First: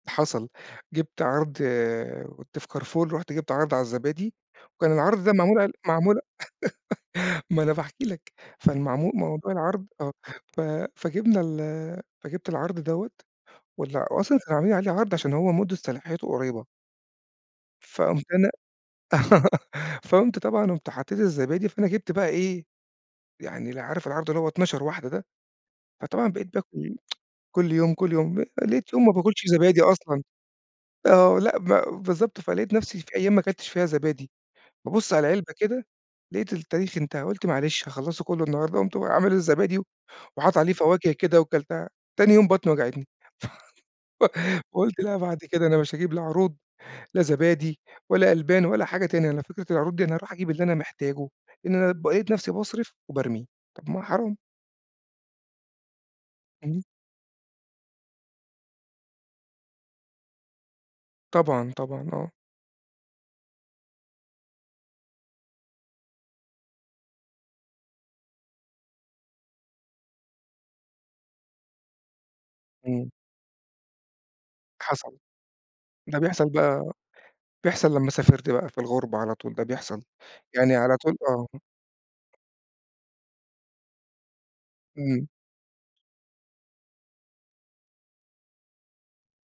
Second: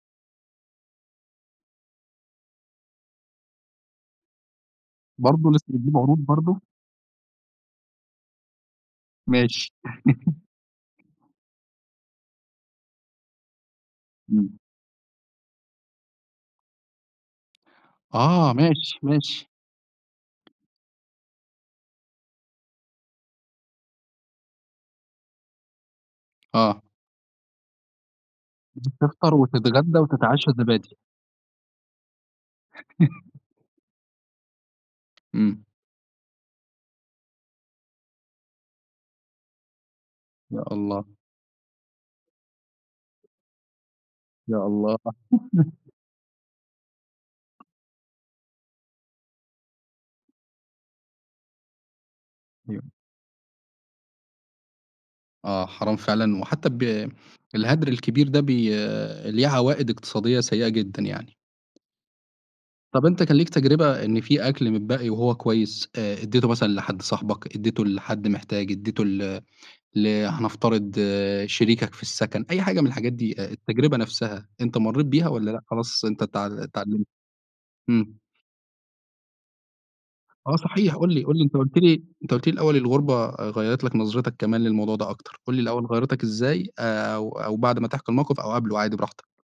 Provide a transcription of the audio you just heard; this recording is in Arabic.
حصل. جِبت عَرْض كنت في كارفور، رُحت جِبت عَرْض على الزبادي وكان العَرْض ده برضه معمول لسّه ع بتجيب عروض معمول برضه. ما أنا باحكي لك، فالمعم موضوع ماشي. العَرْض آه. ف فجِبنا ال فجِبت العرض دوّة ولا وأصلًا كان إمم. عاملين عليه عَرْض عشان هو مُدّة صلاحيته قريّبة. فقُمت أنا آه. ماشي، ماشي. فقُمت طبعًا قُمت حطّيت الزبادي، فأنا جِبت بقى إيه، يعني ال عارف العَرْض اللي هو 12 واحدة ده؟ فطبعًا بقيت آه. باكل كل يوم، كل يوم، آآ، لقيت يوم ما تفطر باكُلش زبادي وتتغدّا أصلًا، وتتعشّى زبادي. آه، لأ، ب بالضبط. فلقيت نفسي في أيام ما أكلتش فيها زبادي، بابُص على العلبة إمم. كده، لقيت التاريخ انتهى. قُلت معلش هاخلّصه كُلّه النهاردة وقُمت عامل الزبادي وحاطط يا عليه الله. فواكه كده وكَلتها، تاني يوم بطني وجعتني. ف يا الله. فقُلت لأ، بعد كده أنا مش هاجيب لا عروض، لا زبادي ولا ألبان ولا حاجة تانية. أنا فكرة العروض دي أنا أروح أجيب اللي أنا محتاجه، إن أنا بقيت نفسي أيوه. باصرف وبارمي، طَب ما حرام. آه، حرام فعلًا. وحتّى إمم. ب الهَدْر الكبير ده، بي ليه عوائِد اقتصادية سيّئة جدًا يعني. طبعًا، طبعًا، آه. طَب أنت كان ليك تجربة إن في أكل متبقّي وهو كويس، آآ إدّيته مثلًا لحد صاحبك، إدّيته لحد محتاج، إدّيته ل ل هنفترض شريكك في السَكَن، أي حاجة من إمم. الحاجات دي، آآ، التجربة نفسها، أنت مرّيت حصل، بيها والّا لأ خلاص ده أنت بيحصل اتعل بقى اتعلمت؟ بيحصل لمّا إمم. سافرت بقى، في الغُربة على طول ده بيحصل. آه يعني صحيح، على قُل طول لي، قُل لي، آه. أنت قُلت لي أنت قُل لي الأول الغُربة غيّرت لك نظرتك كمان للموضوع ده إمم. أكتر. قُل لي الأول، غيّرتك إزاي؟ آآ أو أو بعد ما تحكي الموقف أو قَبله عادي براحتك.